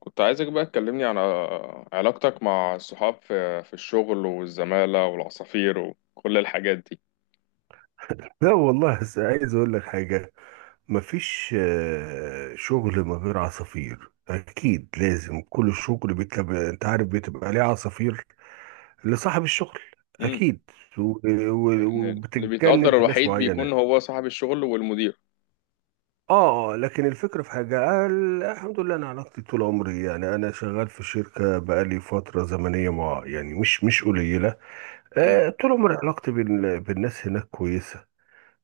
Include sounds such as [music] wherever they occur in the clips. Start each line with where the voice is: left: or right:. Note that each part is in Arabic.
left: كنت عايزك بقى تكلمني عن علاقتك مع الصحاب في الشغل والزمالة والعصافير وكل الحاجات دي.
right: لا والله بس عايز اقول لك حاجة مفيش شغل من غير عصافير اكيد لازم كل شغل بيتبقى انت عارف بتبقى ليه عصافير لصاحب الشغل
left: امم.
right: اكيد و-
left: اللي
right: وبتتجند
left: بيتقدر
right: ناس
left: الوحيد
right: معينة
left: بيكون هو صاحب الشغل والمدير.
right: لكن الفكرة في حاجة الحمد لله انا علاقتي طول عمري يعني انا شغال في شركة بقالي فترة زمنية مع يعني مش قليلة،
left: امم.
right: طول عمري علاقتي بالناس هناك كويسة،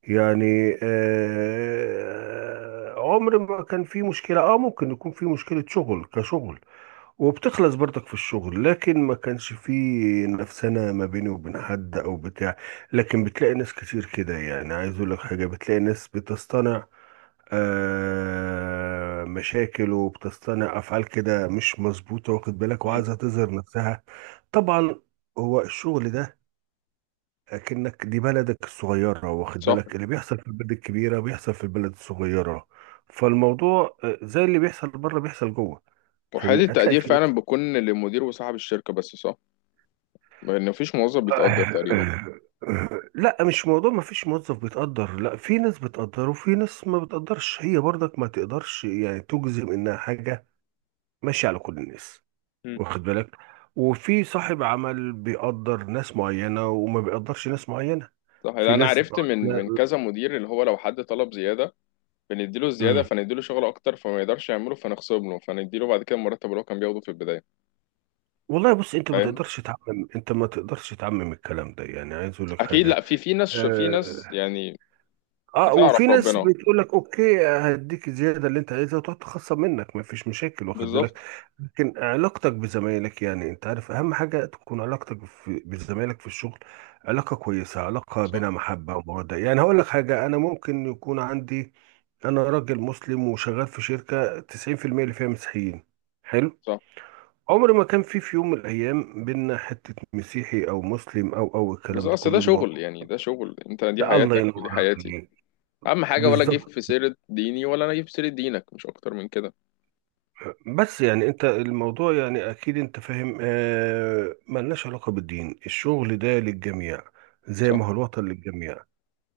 right: يعني عمر ما كان في مشكلة، اه ممكن يكون في مشكلة شغل كشغل وبتخلص برضك في الشغل لكن ما كانش في نفسنا ما بيني وبين حد او بتاع، لكن بتلاقي ناس كتير كده، يعني عايز اقول لك حاجة، بتلاقي ناس بتصطنع مشاكل وبتصطنع افعال كده مش مظبوطة واخد بالك وعايزة
left: أمم.
right: تظهر نفسها. طبعا، هو الشغل ده اكنك دي بلدك الصغيرة، واخد
left: صح.
right: بالك، اللي بيحصل في البلد الكبيرة بيحصل في البلد الصغيرة. فالموضوع زي اللي بيحصل بره بيحصل جوه. فاهمني،
left: وحالة
right: هتلاقي
left: التقدير
right: في ناس.
left: فعلا بيكون للمدير وصاحب الشركة، بس صح. لأن مفيش موظف بيتقدر تقريبا.
right: [coughs] لا، مش موضوع ما فيش موظف بيتقدر، لا في ناس بتقدر وفي ناس ما بتقدرش، هي برضك ما تقدرش يعني تجزم انها حاجة ماشية على كل الناس،
left: أمم.
right: واخد بالك، وفي صاحب عمل بيقدر ناس معينة وما بيقدرش ناس معينة.
left: صح. لأن
right: في
left: أنا
right: ناس
left: عرفت من كذا مدير، اللي هو لو حد طلب زيادة بنديله الزيادة،
right: لا.
left: فنديله شغل أكتر، فما يقدرش يعمله، فنخصم له، فنديله بعد كده المرتب اللي هو كان بياخده في البداية.
right: والله بص، انت ما
left: فاهم؟
right: تقدرش تعمم، انت ما تقدرش تعمم الكلام ده، يعني عايز اقول لك
left: اكيد،
right: حاجه.
left: لا، في ناس، في ناس
right: اه،
left: يعني.
right: وفي
left: بتعرف
right: ناس
left: ربنا.
right: بتقول لك اوكي هديك الزياده اللي انت عايزها وتقعد تخصم منك، ما فيش مشاكل واخد
left: بالظبط.
right: بالك. لكن علاقتك بزمايلك، يعني انت عارف اهم حاجه تكون علاقتك في بزمايلك في الشغل علاقه كويسه، علاقه
left: صح،
right: بينها محبه وموده. يعني هقول لك حاجه، انا ممكن يكون عندي، انا راجل مسلم وشغال في شركه 90% اللي فيها مسيحيين. حلو،
left: صح.
right: عمر ما كان في يوم من الايام بينا حته مسيحي او مسلم او
left: بس
right: الكلام ده
left: اصل ده
right: كله، الموضوع
left: شغل، يعني ده شغل، انت دي
right: ده الله لا
left: حياتك ودي
right: ينور
left: حياتي.
right: عليك،
left: اهم حاجه، ولا جيب
right: بالظبط.
left: في سيره ديني ولا انا جيب في سيره دينك، مش اكتر من كده.
right: بس يعني انت الموضوع يعني اكيد انت فاهم، ملناش علاقه بالدين، الشغل ده للجميع، زي
left: صح،
right: ما هو الوطن للجميع.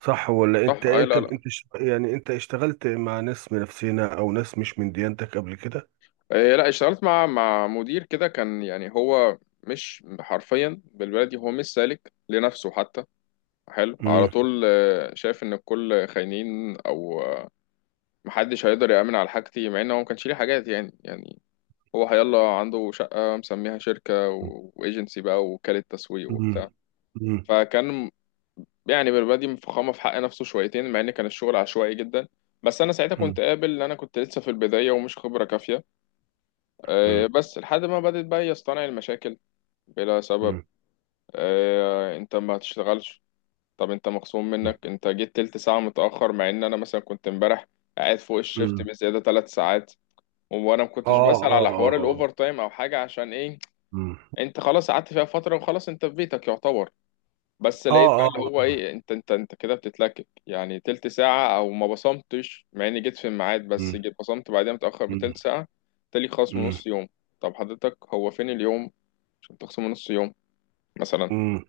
right: صح ولا
left: صح.
right: انت
left: اي،
right: انت
left: لا، لا.
right: انت يعني انت اشتغلت مع ناس من نفسنا او ناس مش من ديانتك قبل كده؟
left: إيه، لا اشتغلت مع مدير كده، كان يعني هو مش حرفيا بالبلدي، هو مش سالك لنفسه حتى. حلو، على
right: امم،
left: طول شايف ان الكل خاينين، او محدش هيقدر يأمن على حاجتي، مع ان هو ما كانش ليه حاجات، يعني. هو هيلا عنده شقة مسميها شركة وإيجنسي بقى، ووكالة تسويق
right: امم،
left: وبتاع.
right: امم،
left: فكان يعني بالبادي مفخمة في حق نفسه شويتين، مع إن كان الشغل عشوائي جدا. بس أنا ساعتها كنت قابل إن أنا كنت لسه في البداية ومش خبرة كافية.
right: امم،
left: بس لحد ما بدأت بقى يصطنع المشاكل بلا سبب.
right: امم،
left: أنت ما تشتغلش، طب أنت مخصوم منك، أنت جيت تلت ساعة متأخر، مع إن أنا مثلا كنت امبارح قاعد فوق الشيفت
right: امم،
left: بزيادة تلات ساعات، وأنا ما كنتش
right: اه،
left: بسأل
right: اه،
left: على
right: اه،
left: حوار الأوفر
right: آه.
left: تايم أو حاجة، عشان إيه؟
right: مم.
left: انت خلاص قعدت فيها فترة، وخلاص انت في بيتك يعتبر. بس
right: اه،
left: لقيت بقى
right: اه،
left: اللي
right: آه،
left: هو
right: آه.
left: ايه، انت كده بتتلكك يعني تلت ساعة، او ما بصمتش، مع اني جيت في الميعاد بس
right: مم.
left: جيت بصمت بعدين متأخر
right: مم.
left: بتلت ساعة. تالي خصم
right: مم.
left: نص يوم. طب حضرتك هو فين اليوم عشان تخصم نص يوم مثلا؟
right: مم.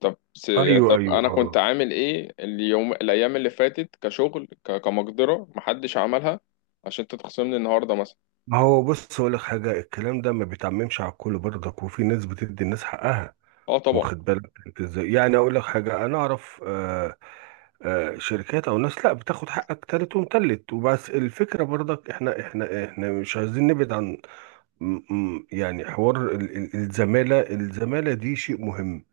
left: طب س...
right: ايوه،
left: طب
right: ايوه،
left: انا
right: اه، آه.
left: كنت عامل ايه اليوم، الايام اللي فاتت كشغل، كمقدرة محدش عملها، عشان انت تخصمني النهاردة مثلا؟
right: ما هو بص هقول لك حاجه، الكلام ده ما بيتعممش على الكل برضك، وفي ناس بتدي الناس حقها،
left: اه، طبعا.
right: واخد بالك انت ازاي. يعني اقول لك حاجه، انا اعرف شركات او ناس لا بتاخد حقك تالت ومتلت وبس. الفكره برضك احنا مش عايزين نبعد عن، يعني حوار الزماله دي شيء مهم.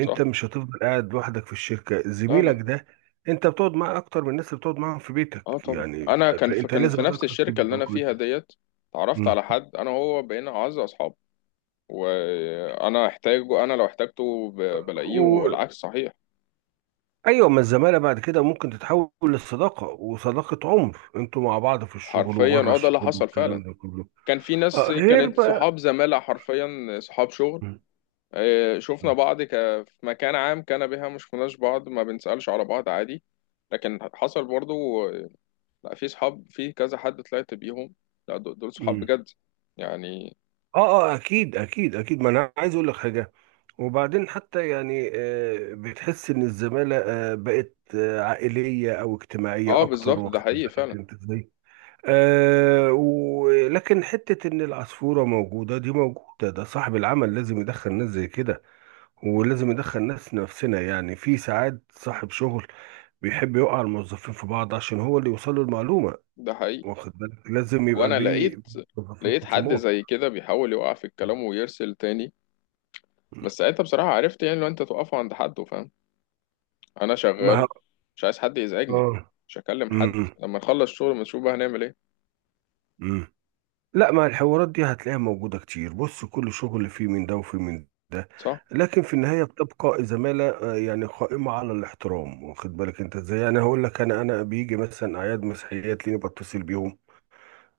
left: صح.
right: مش هتفضل قاعد لوحدك في الشركه،
left: لا،
right: زميلك
left: لا.
right: ده انت بتقعد معاه اكتر من الناس اللي بتقعد معاهم في بيتك،
left: اه طبعا،
right: يعني
left: انا كان في
right: فانت
left: كان في
right: لازم
left: نفس
right: علاقتك
left: الشركه اللي
right: تبقى
left: انا فيها
right: كويسه.
left: ديت. اتعرفت
right: مم.
left: على حد، انا وهو بقينا اعز اصحاب. وانا احتاجه انا لو احتاجته بلاقيه،
right: و-
left: والعكس صحيح.
right: ايوه، ما الزماله بعد كده ممكن تتحول للصداقه، وصداقه عمر انتوا مع بعض في الشغل
left: حرفيا،
right: وبره
left: ده اللي
right: الشغل
left: حصل فعلا.
right: والكلام ده كله.
left: كان في ناس
right: غير
left: كانت
right: بقى.
left: صحاب زمالة حرفيا، صحاب شغل.
right: مم.
left: شفنا بعض في مكان عام، كان بها مش كناش بعض، ما بنسألش على بعض، عادي. لكن حصل برضو. آه. لا، في صحاب، في كذا حد طلعت بيهم، لا دول، دول صحاب
right: مم.
left: بجد يعني.
right: اه اه اكيد اكيد اكيد، ما انا عايز اقول لك حاجه. وبعدين حتى يعني بتحس ان الزماله بقت عائليه او اجتماعيه
left: اه،
right: اكتر،
left: بالظبط، ده
right: واخد
left: حقيقي
right: بالك
left: فعلا.
right: انت ازاي. ولكن حته ان العصفوره موجوده دي موجوده، ده صاحب العمل لازم يدخل ناس زي كده، ولازم يدخل ناس نفسنا. يعني في ساعات صاحب شغل بيحب يوقع الموظفين في بعض عشان هو اللي يوصل له المعلومه،
left: ده حقيقي.
right: واخد بالك، لازم يبقى
left: وانا
right: بيه
left: لقيت
right: موظفين
left: لقيت حد
right: خصومات.
left: زي كده بيحاول يوقع في الكلام ويرسل تاني. بس ساعتها بصراحة عرفت، يعني لو انت توقفه عند حد، فاهم؟ انا
right: ما
left: شغال،
right: ه-
left: مش عايز حد يزعجني،
right: اه.
left: مش هكلم حد،
right: امم.
left: لما نخلص شغل ما نشوف بقى هنعمل ايه.
right: امم. لا، ما الحوارات دي هتلاقيها موجودة كتير، بص كل شغل فيه من ده وفيه من ده،
left: صح،
right: لكن في النهاية بتبقى زمالة يعني قائمة على الاحترام، واخد بالك انت ازاي. يعني هقول لك، انا بيجي مثلا اعياد مسيحيات ليني بتصل بيهم،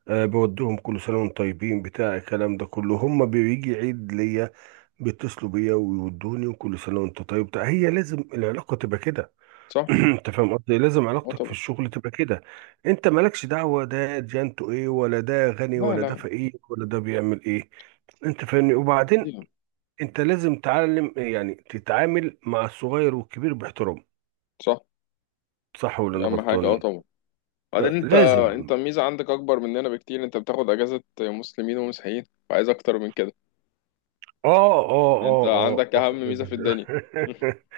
right: أه بودهم كل سنة وانتم طيبين بتاع الكلام ده كله، هم بيجي عيد ليا بيتصلوا بيا ويودوني، وكل سنة وانت طيب بتاع، هي لازم العلاقة تبقى كده.
left: صح.
right: [clears throat] انت فاهم قصدي، لازم
left: اه،
right: علاقتك في
left: طبعا.
right: الشغل تبقى كده، انت مالكش دعوه ده جانته ايه، ولا ده غني،
left: لا،
right: ولا ده
left: لا.
right: فقير، ولا ده بيعمل ايه. انت فاهمني. وبعدين
left: عادي.
right: انت لازم تعلم يعني تتعامل مع الصغير والكبير باحترام،
left: صح.
right: صح ولا
left: دي
right: انا
left: اهم حاجة،
right: غلطان
left: اه،
right: يعني؟
left: طبعا. بعدين انت
right: لازم.
left: الميزة عندك اكبر مننا بكتير، انت بتاخد اجازة مسلمين ومسيحيين، وعايز اكتر من كده. يعني انت
right: اه
left: عندك اهم
right: باخد
left: ميزة في
right: بالك.
left: الدنيا. [laughs]
right: [laughs]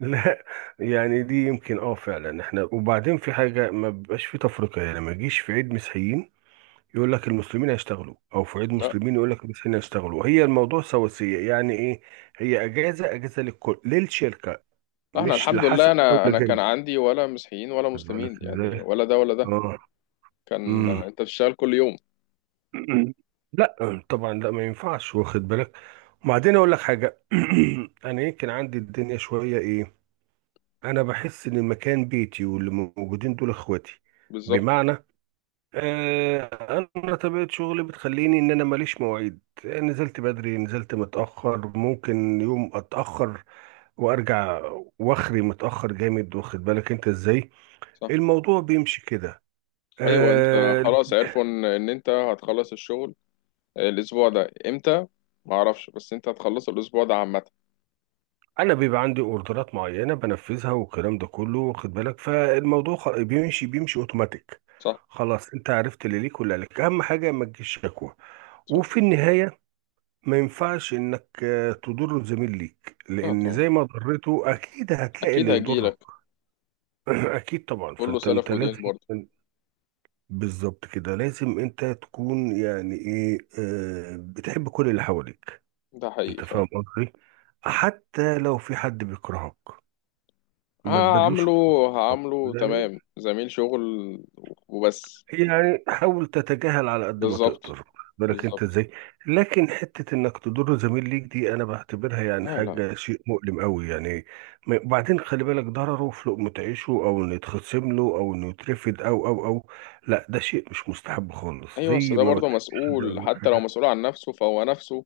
right: لا، يعني دي يمكن اه فعلا احنا. وبعدين في حاجه ما بيبقاش في تفرقه يعني، ما يجيش في عيد مسيحيين يقول لك المسلمين هيشتغلوا، او في عيد
left: لا،
right: مسلمين يقول لك المسيحيين هيشتغلوا، هي الموضوع سواسية يعني ايه، هي اجازة للكل، للشركة،
left: احنا
right: مش
left: الحمد لله،
right: لحسن او
left: انا كان
right: لجنة،
left: عندي ولا مسيحيين ولا
right: واخد بالك
left: مسلمين يعني،
right: ازاي.
left: ولا ده ولا ده.
right: اه.
left: كان
right: امم.
left: انت بتشتغل كل يوم.
right: أمم. [clears throat] لا طبعا، لا ما ينفعش، واخد بالك. وبعدين اقول لك حاجة، [clears throat] انا يمكن عندي الدنيا شوية ايه، انا بحس ان المكان بيتي واللي موجودين دول اخواتي.
left: بالظبط.
right: بمعنى آه، انا طبيعه شغلي بتخليني ان انا ماليش مواعيد، نزلت بدري، نزلت متاخر، ممكن يوم اتاخر وارجع، واخري متاخر جامد، واخد بالك انت ازاي.
left: صح.
right: الموضوع بيمشي كده.
left: ايوه، انت
right: آه،
left: خلاص عرفوا ان انت هتخلص الشغل الاسبوع ده امتى. ما اعرفش، بس انت هتخلصه الاسبوع ده عامه.
right: انا بيبقى عندي اوردرات معينه بنفذها والكلام ده كله، واخد بالك، فالموضوع بيمشي اوتوماتيك.
left: صح،
right: خلاص، انت عرفت اللي ليك واللي عليك، اهم حاجه ما تجيش شكوى.
left: صح.
right: وفي النهايه، ما ينفعش انك تضر زميل ليك،
left: لا
right: لان زي
left: طبعا،
right: ما ضرته اكيد هتلاقي
left: اكيد
right: اللي يضرك.
left: هجيلك.
right: [clears throat] اكيد طبعا،
left: كله
right: فانت
left: سلف ودين
right: لازم.
left: برضه.
right: [clears throat] بالظبط كده، لازم انت تكون يعني ايه بتحب كل اللي حواليك.
left: ده حقيقي
right: انت
left: فعلا.
right: فاهم قصدي، حتى لو في حد بيكرهك ما تبادلوش
left: هعمله
right: كرهك.
left: هعمله
right: يعني،
left: تمام زميل شغل وبس.
right: يعني حاول تتجاهل على قد ما
left: بالظبط.
right: تقدر، بالك انت
left: بالظبط.
right: ازاي. لكن حتة انك تضر زميل ليك دي انا بعتبرها يعني
left: لا، لا.
right: حاجة شيء مؤلم قوي يعني، وبعدين خلي بالك ضرره في لقمة عيشه، او انه يتخصم له، او انه يترفد، او، لا ده شيء مش مستحب خالص،
left: ايوه، بس
right: زي
left: ده
right: ما ما
left: برضه
right: تحبش حد يعمل
left: مسؤول،
right: معاك
left: حتى لو
right: حاجة.
left: مسؤول عن نفسه فهو نفسه.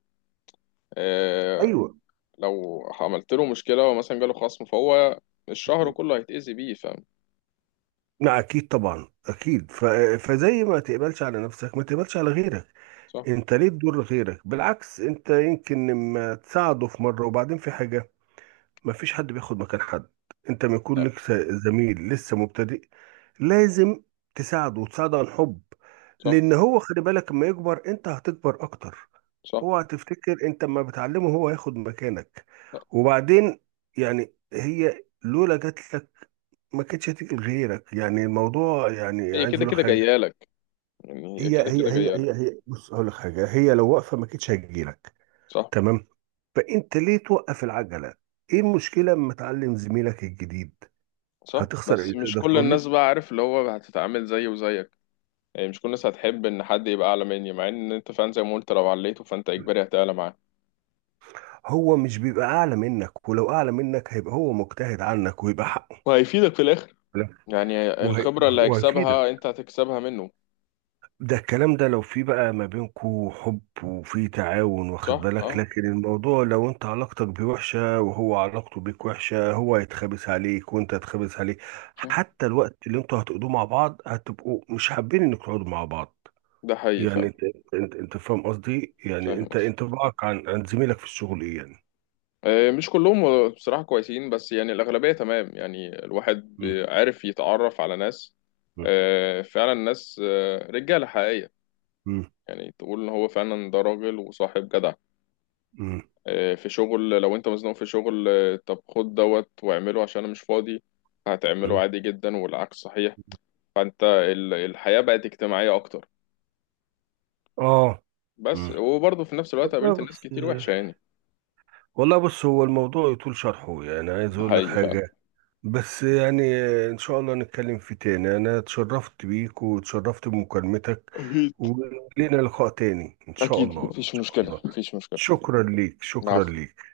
left: آه.
right: ايوه.
left: لو عملت له مشكله ومثلا جاله خصم، فهو الشهر كله هيتأذي بيه، فاهم؟
right: لا اكيد طبعا، اكيد فزي ما تقبلش على نفسك ما تقبلش على غيرك،
left: صح.
right: انت ليه تضر غيرك؟ بالعكس انت يمكن لما تساعده في مرة وبعدين في حاجة، مفيش حد بياخد مكان حد، انت ما
left: لا.
right: يكون لك زميل لسه مبتدئ لازم تساعده، وتساعده عن حب،
left: صح،
right: لان هو خلي بالك اما يكبر انت هتكبر اكتر،
left: صح.
right: اوعى تفتكر انت اما بتعلمه هو هياخد مكانك.
left: لا.
right: وبعدين يعني هي لولا جات لك ما كانتش هتيجي لغيرك. يعني الموضوع يعني
left: هي
right: عايز
left: كده
right: اقول لك
left: كده
right: حاجه،
left: جايه لك، يعني هي
right: هي
left: كده
right: هي
left: كده
right: هي
left: جايه
right: هي
left: لك.
right: هي بص اقول لك حاجه، هي لو واقفه ما كانتش هتجي لك،
left: صح.
right: تمام؟ فانت ليه توقف العجله؟ ايه المشكله اما تعلم زميلك الجديد؟
left: صح،
right: هتخسر ايه
left: بس مش
right: تقدر
left: كل
right: تقول
left: الناس
right: لي؟
left: بقى، عارف اللي هو هتتعامل زيه وزيك، يعني مش كل الناس هتحب ان حد يبقى اعلى مني، مع ان انت فعلا زي ما قلت لو عليته فانت اجباري هتعلى معاه،
right: هو مش بيبقى اعلى منك، ولو اعلى منك هيبقى هو مجتهد عنك ويبقى حقه.
left: وهيفيدك في الاخر،
right: لا.
left: يعني الخبره اللي
right: وهيفيدك،
left: هيكسبها انت هتكسبها منه.
right: ده الكلام ده لو في بقى ما بينكو حب وفي تعاون، واخد
left: صح،
right: بالك،
left: اه.
right: لكن الموضوع لو انت علاقتك بيه وحشة وهو علاقته بيك وحشة، هو هيتخابس عليك وانت هتخابس عليه،
left: صح.
right: حتى الوقت اللي انتوا هتقضوه مع بعض هتبقوا مش حابين انك تقعدوا مع بعض.
left: ده حقيقي
right: يعني
left: فعلا.
right: انت، انت فاهم قصدي، يعني
left: فاهم
right: انت
left: قصدك.
right: انطباعك عن زميلك في الشغل ايه يعني؟
left: مش كلهم بصراحة كويسين، بس يعني الأغلبية تمام، يعني الواحد
right: م-
left: عارف يتعرف على ناس،
right: م-
left: فعلا ناس، رجالة حقيقية.
right: م.
left: يعني تقول إن هو فعلا ده راجل وصاحب جدع.
right: مم.
left: في شغل لو أنت مزنوق في شغل، طب خد دوت واعمله عشان أنا مش فاضي، هتعمله
right: مم.
left: عادي جدا، والعكس صحيح. فأنت الحياة بقت اجتماعية أكتر.
right: اه.
left: بس
right: مم.
left: وبرضه في نفس الوقت
right: والله
left: قابلت ناس
right: بص
left: كتير وحشة يعني.
right: والله بص هو الموضوع يطول شرحه، يعني عايز
left: ده
right: اقول لك
left: حقيقي فعلا.
right: حاجة بس يعني، ان شاء الله نتكلم فيه تاني، انا اتشرفت بيك واتشرفت بمكالمتك،
left: أكيد.
right: ولينا لقاء تاني ان شاء
left: أكيد،
right: الله ان
left: مفيش
right: شاء
left: مشكلة،
right: الله.
left: مفيش مشكلة.
right: شكرا ليك، شكرا
left: العفو.
right: ليك.